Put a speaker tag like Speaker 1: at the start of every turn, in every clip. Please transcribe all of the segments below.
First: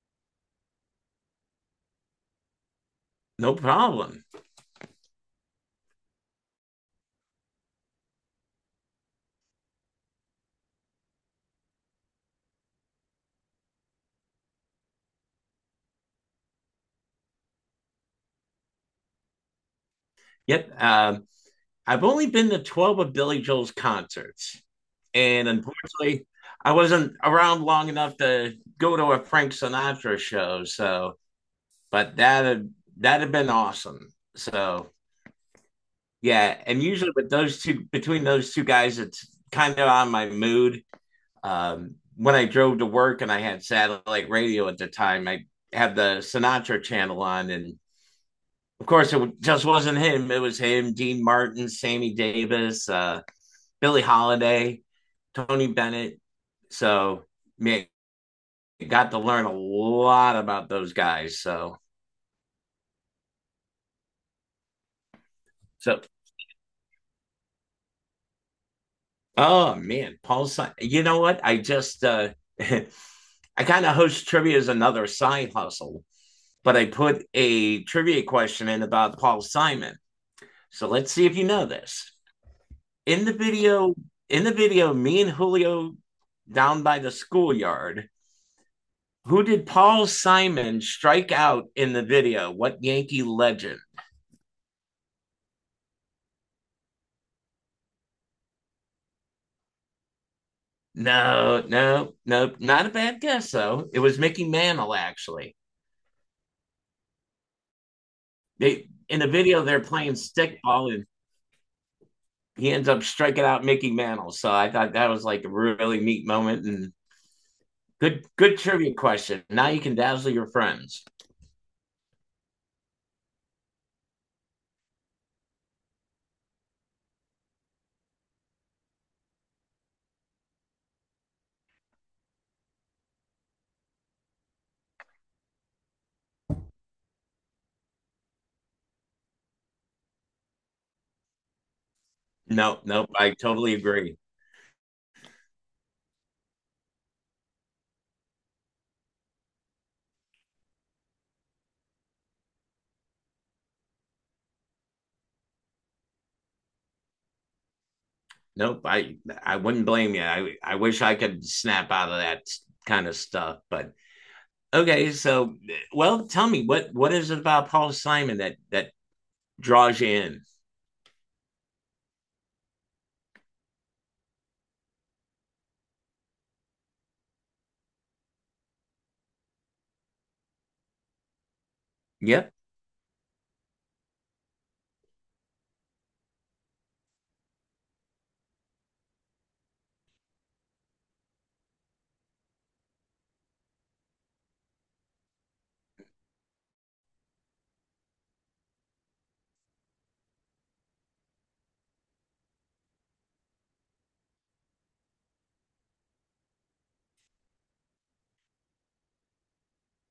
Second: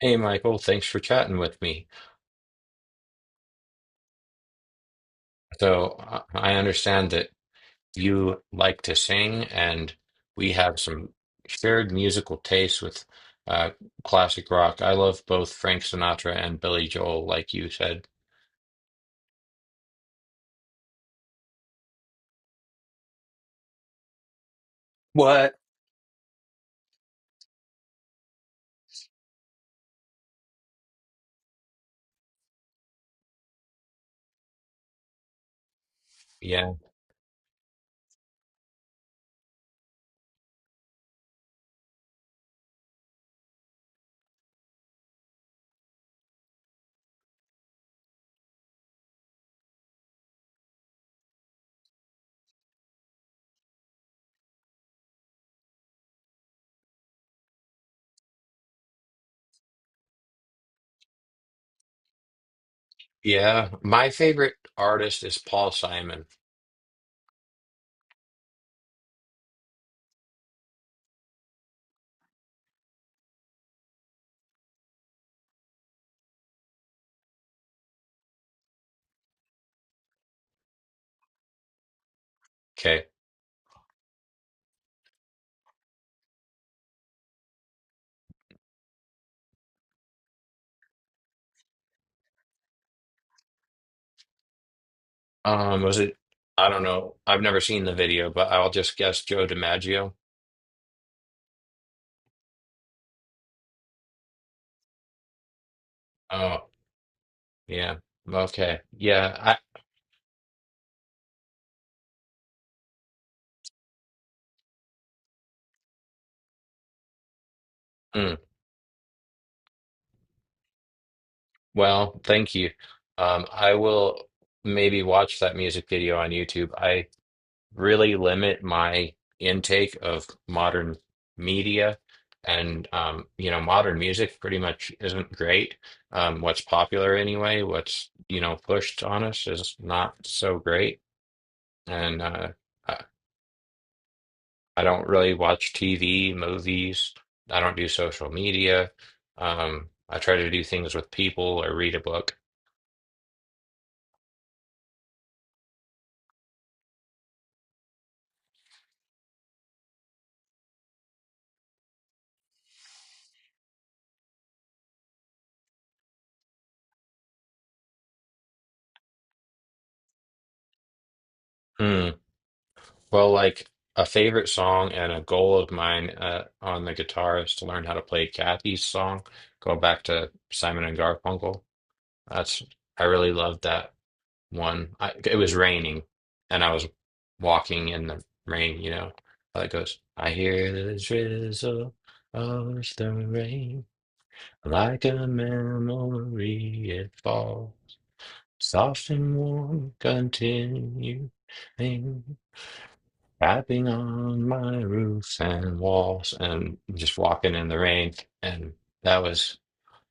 Speaker 1: Hey, Michael, thanks for chatting with me.
Speaker 2: No problem.
Speaker 1: So I understand that you like to sing, and we have some shared musical tastes with uh, classic rock. I love both Frank Sinatra and Billy Joel, like you said.
Speaker 2: Yep. I've only been to 12 of Billy Joel's concerts. And
Speaker 1: What?
Speaker 2: unfortunately, I wasn't around long enough to go to a Frank Sinatra show. So, but that had, that had been awesome. So, yeah.
Speaker 1: Yeah.
Speaker 2: And usually with those two, between those two guys, it's kind of on my mood. When I drove to work and I had satellite radio at the time, I had the Sinatra channel on and of course, it just wasn't him. It was him, Dean Martin, Sammy Davis, Billie Holiday, Tony Bennett. So, man, got to learn a lot about those guys. So,
Speaker 1: Yeah, my favorite artist is Paul
Speaker 2: so
Speaker 1: Simon.
Speaker 2: oh man, Paul Simon. You know what? I just I kind of host trivia as another side hustle, but I put a trivia question in about Paul Simon. So let's see if you know this.
Speaker 1: Okay.
Speaker 2: In the video, in the video, me and Julio down by the schoolyard. Who did Paul Simon strike out in the video? What Yankee legend?
Speaker 1: Was it? I don't know. I've never seen the video, but I'll just guess Joe DiMaggio.
Speaker 2: No, no, no. Not a bad guess, though. It was Mickey Mantle, actually.
Speaker 1: Oh, yeah. Okay.
Speaker 2: They, in the
Speaker 1: Yeah.
Speaker 2: video they're playing stickball and he ends up striking out Mickey Mantle. So I thought that was like a really neat moment and
Speaker 1: I.
Speaker 2: good good trivia question. Now you can dazzle your friends.
Speaker 1: Well, thank you. I will maybe watch that music video on YouTube. I really limit my intake of modern media, and modern music pretty much isn't great. What's popular anyway, what's pushed on us is not so great, and
Speaker 2: No,
Speaker 1: I,
Speaker 2: nope. I totally agree.
Speaker 1: I don't really watch TV, movies. I don't do social media. I try to do things with people or read a book.
Speaker 2: Nope, I wouldn't blame you. I wish I could snap out of that kind of stuff, but okay. So, well, tell me what is it about Paul Simon that draws you in?
Speaker 1: Hmm. Well, like a favorite song and a goal of mine on the guitar is to learn how to play Kathy's Song. Go back to Simon and Garfunkel.
Speaker 2: Yep,
Speaker 1: That's I really loved that one. I, it was raining, and I was walking in the rain. You know how it goes. I hear the drizzle of the rain, like a memory it falls, soft and warm, continuing tapping on my roofs and walls and just walking in the rain. And that was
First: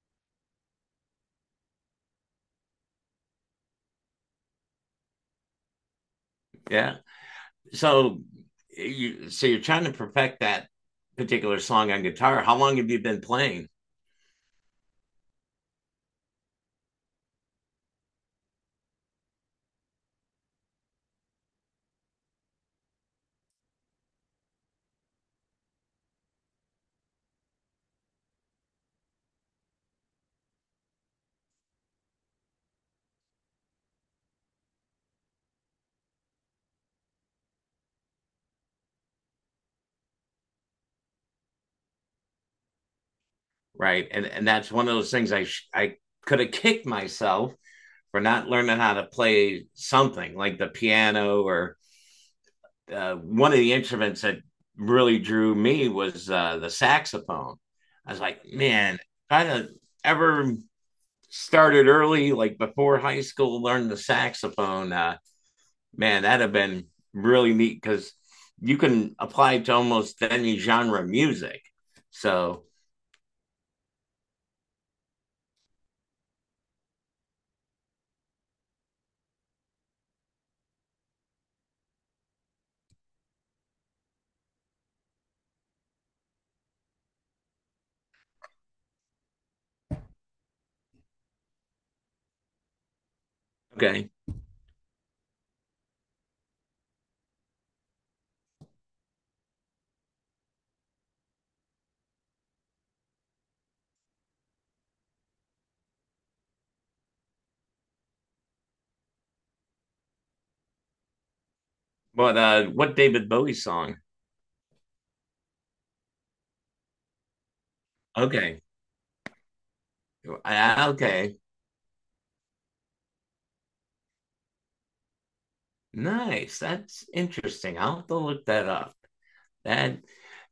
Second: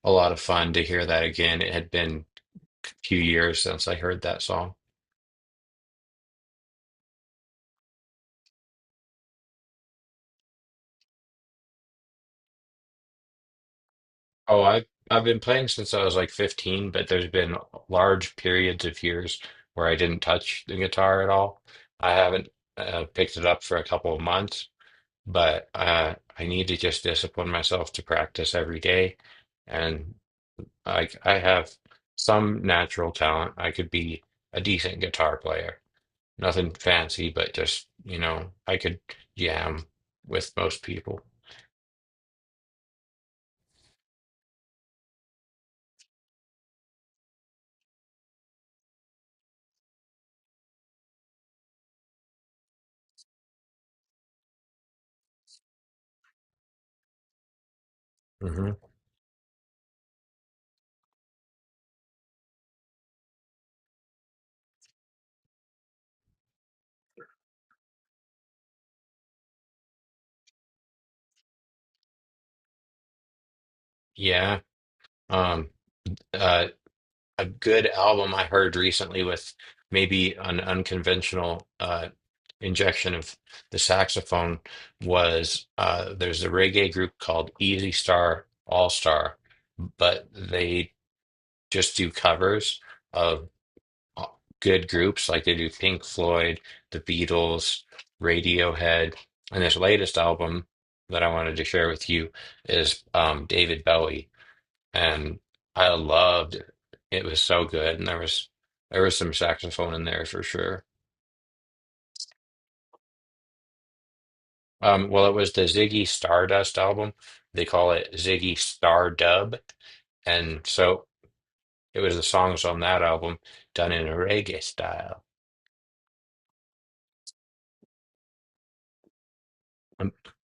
Speaker 1: a lot of fun to hear that again. It had been a few years since I heard that song.
Speaker 2: yeah. So you so you're trying to perfect that particular song on guitar. How long have you been playing?
Speaker 1: Oh, I've been playing since I was like 15, but there's been large periods of years where I didn't touch the guitar at all. I haven't picked it up for a couple of months, but I need to just discipline myself to practice every day. And like I have some natural talent. I could be a decent guitar player. Nothing fancy, but just, you know, I could jam with most people.
Speaker 2: Right, and that's one of those things I could have kicked myself for not learning how to play something like the piano or one of the instruments that really drew me was the saxophone. I was like,
Speaker 1: Hmm.
Speaker 2: man, kind of ever started early, like before high school, learned the saxophone. Man, that'd have been really neat because you can apply it to almost any genre of music. So
Speaker 1: Yeah. Um, uh, a good album I heard recently with maybe an unconventional injection of the saxophone was there's a reggae group called Easy Star All Star, but they just do covers,
Speaker 2: okay,
Speaker 1: uh, good groups, like they do Pink Floyd, The Beatles, Radiohead, and this latest album that I wanted to share with you is David Bowie, and I loved it. It was so good, and there was some saxophone in there for sure.
Speaker 2: but what David Bowie song?
Speaker 1: Well, it was the Ziggy Stardust album. They call it Ziggy
Speaker 2: Okay,
Speaker 1: Stardub, and so
Speaker 2: okay,
Speaker 1: it was the songs on that album done in a reggae style.
Speaker 2: nice. That's interesting. I'll have to look that up. That,
Speaker 1: Um,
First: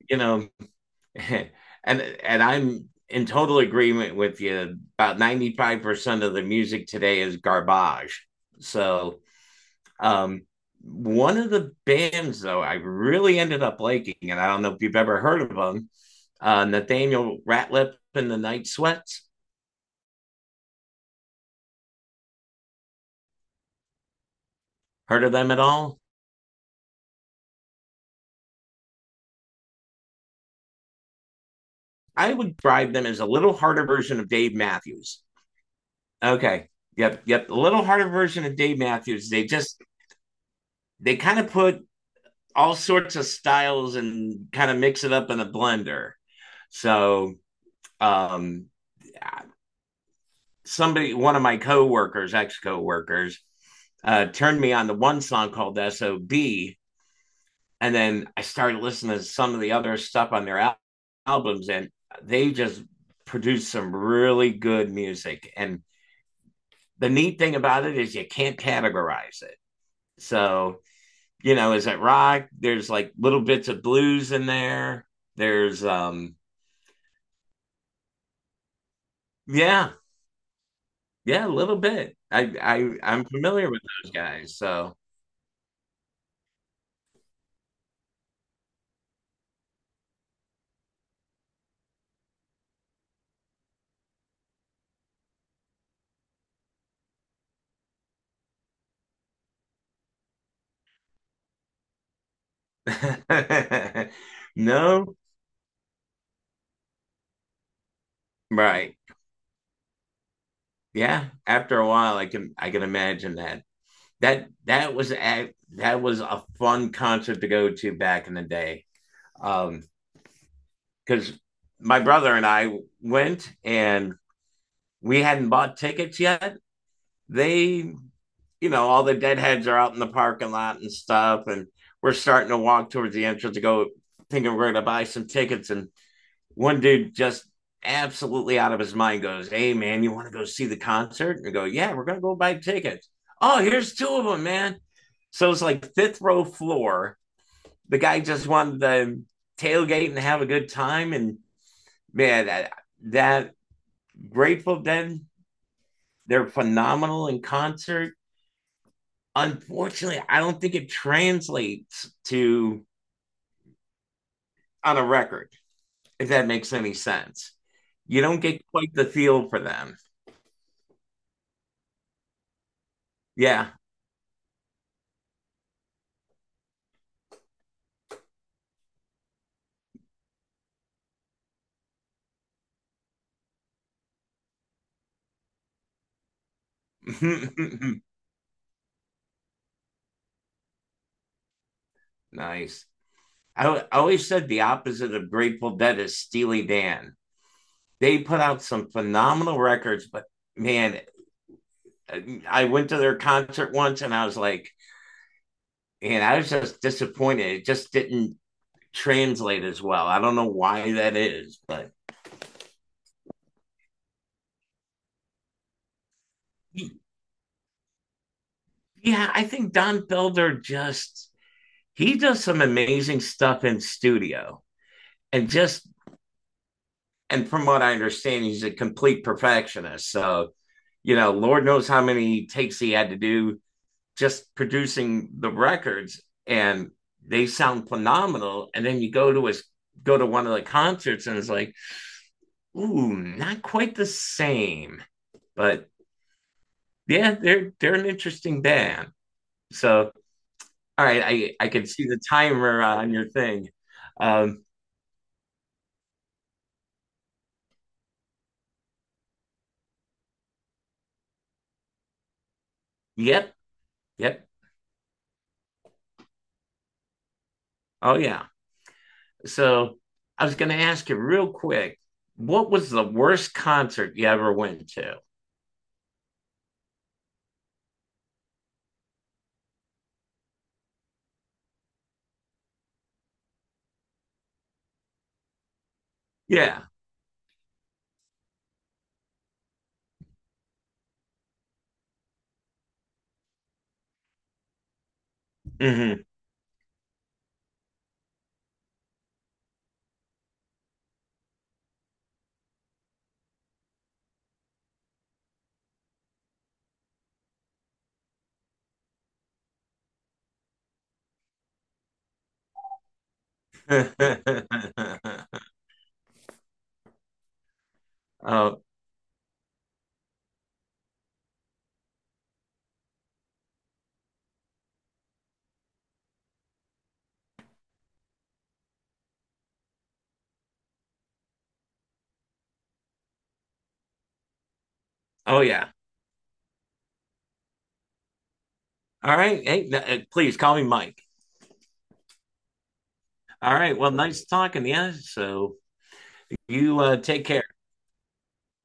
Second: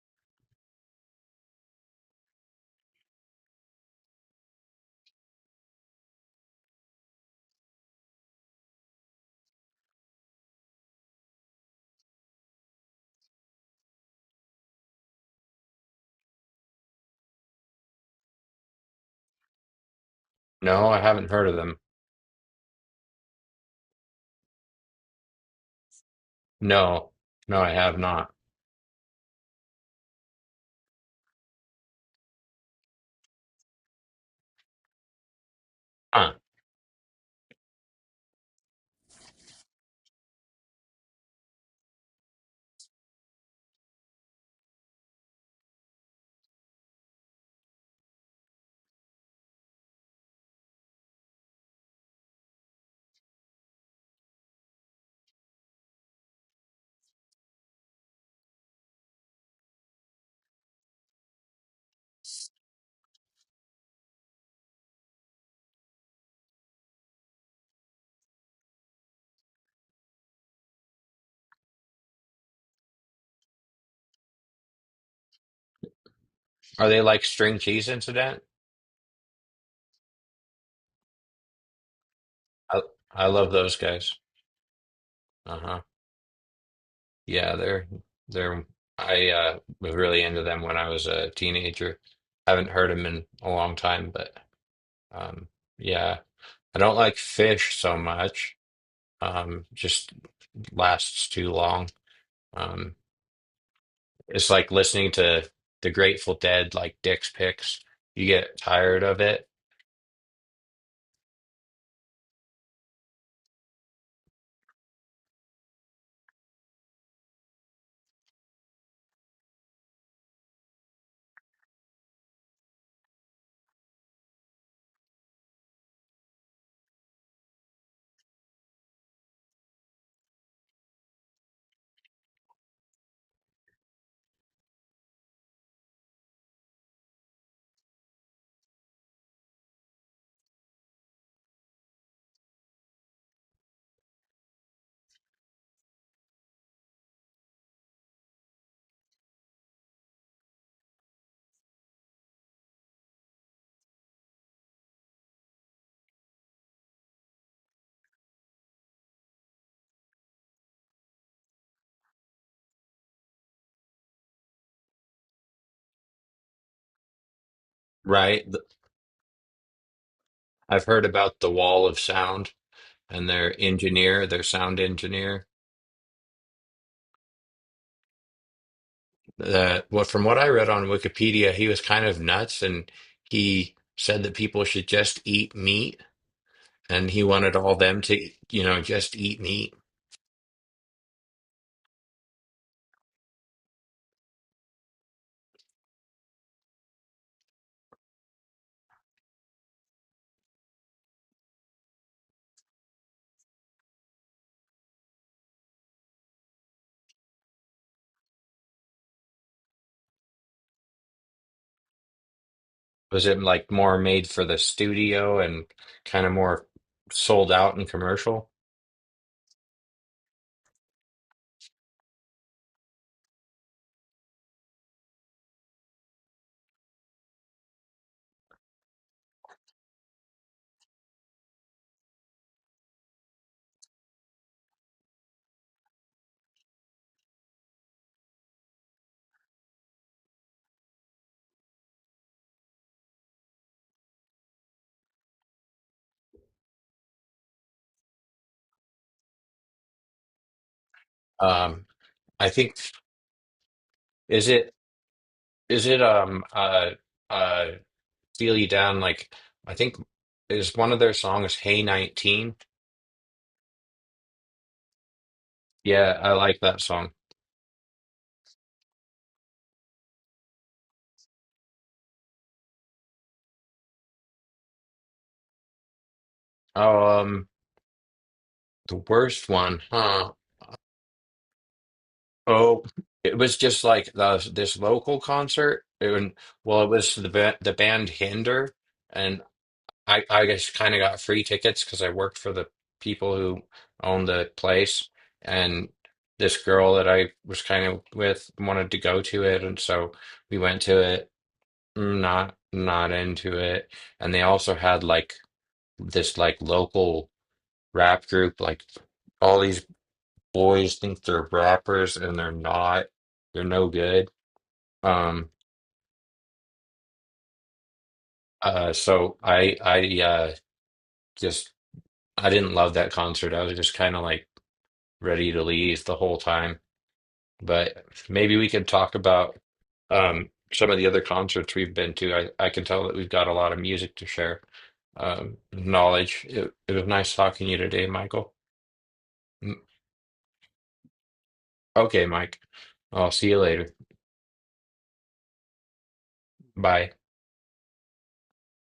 Speaker 2: you know, and and I'm in total agreement with you. About 95% of the music today is garbage. So, um, one of the bands though I really ended up liking, and I don't know if you've ever heard of them, Nathaniel Ratliff and the Night Sweats.
Speaker 1: No, I haven't heard of them.
Speaker 2: Heard of them at all?
Speaker 1: No, no, I have not.
Speaker 2: I would describe them as a little harder version of Dave Matthews.
Speaker 1: Huh.
Speaker 2: Okay, yep, yep, a little harder version of Dave Matthews. They just they kind of put all sorts of styles and kind of mix it up in a blender. So, um, one of my coworkers, ex coworkers, turned me on to one song called "Sob," and then I started listening to some of the other stuff on their albums, and they just produced some really good music. And the neat thing about it is you can't categorize it. So you know, is it rock? There's like little bits of blues in there. There's
Speaker 1: Are they like String Cheese Incident?
Speaker 2: yeah, yeah, a little bit. I
Speaker 1: I
Speaker 2: I I'm
Speaker 1: I love
Speaker 2: familiar
Speaker 1: those
Speaker 2: with those
Speaker 1: guys.
Speaker 2: guys, so
Speaker 1: Uh-huh. Yeah, they're I was really into them when I was a teenager. Haven't heard them in a long time, but um yeah, I don't like fish so much. Just lasts too long. Um it's like listening
Speaker 2: no,
Speaker 1: to the Grateful Dead like Dick's Picks. You get
Speaker 2: right.
Speaker 1: tired of it,
Speaker 2: Yeah, after a while I can imagine that. That was a fun concert to go to back in the day. Um Cuz my brother and I went and we hadn't bought tickets yet. They, you know, all the deadheads are out in the parking lot and stuff. And we're starting to walk towards the entrance to go thinking we're going to buy some tickets. And one dude just absolutely out of his mind goes, hey, man, you want to go see the concert? And I go, yeah, we're going to go buy tickets. Oh, here's two of them, man. So it's like fifth row floor. The guy just wanted to tailgate and have a good time. And man, that Grateful Dead, they're phenomenal in concert. Unfortunately, I don't think it translates to on a record, if that makes any sense. You don't
Speaker 1: right?
Speaker 2: get quite the feel for them.
Speaker 1: I've heard about the wall of sound and their
Speaker 2: Yeah.
Speaker 1: engineer, their sound engineer. That what from what I read on Wikipedia, he was kind of nuts, and he said that people should just eat meat, and he wanted all them to, you know, just eat meat.
Speaker 2: Nice. I always said the opposite of Grateful Dead is Steely Dan. They put out some phenomenal records, but man, I went to their concert once and I was like, and I was just disappointed. It just didn't translate as well. I don't know why that is, but
Speaker 1: Was it like more made for the studio and kind of more sold out and commercial?
Speaker 2: yeah, I think Don Felder just he does some amazing stuff in studio and just and from what I understand, he's a complete perfectionist. So, you know, Lord knows how many takes he had to do just producing the records and they sound phenomenal. And then you go to his go to one of the concerts and it's like, ooh, not quite the same. But yeah, they're an interesting band. So all right, I
Speaker 1: Um,
Speaker 2: can see the
Speaker 1: I think
Speaker 2: timer on your thing.
Speaker 1: is
Speaker 2: Um,
Speaker 1: it is it um uh uh Feel You Down, like I think is one of their songs, Hey 19.
Speaker 2: yep, yep.
Speaker 1: Yeah, I like that song.
Speaker 2: Oh yeah. So I was going to ask you real quick, what was the worst concert you ever went to?
Speaker 1: Oh, the worst one, huh? Oh, it was just like the, this local concert. And well,
Speaker 2: Yeah.
Speaker 1: it was the the band Hinder, and I just kind of got free tickets because I worked for the people who owned the place, and
Speaker 2: Mm-hmm.
Speaker 1: this girl that I was kind of with wanted to go to it, and so we went to it. Mm, not into it, and they also had like this like local rap group, like, all these boys think they're rappers and they're not. They're no good. Um,
Speaker 2: oh,
Speaker 1: so just, I didn't love that concert. I was just kind of like ready to leave the whole time. But maybe we could talk about, some of the other concerts we've been to. I can tell that we've got a lot of music to share,
Speaker 2: oh, yeah.
Speaker 1: knowledge. It was nice talking to you today, Michael.
Speaker 2: All right.
Speaker 1: Mm,
Speaker 2: Hey, please call me Mike.
Speaker 1: okay, Mike. I'll see you
Speaker 2: All
Speaker 1: later.
Speaker 2: right. Well, nice talking to you. So you
Speaker 1: Bye.
Speaker 2: take care.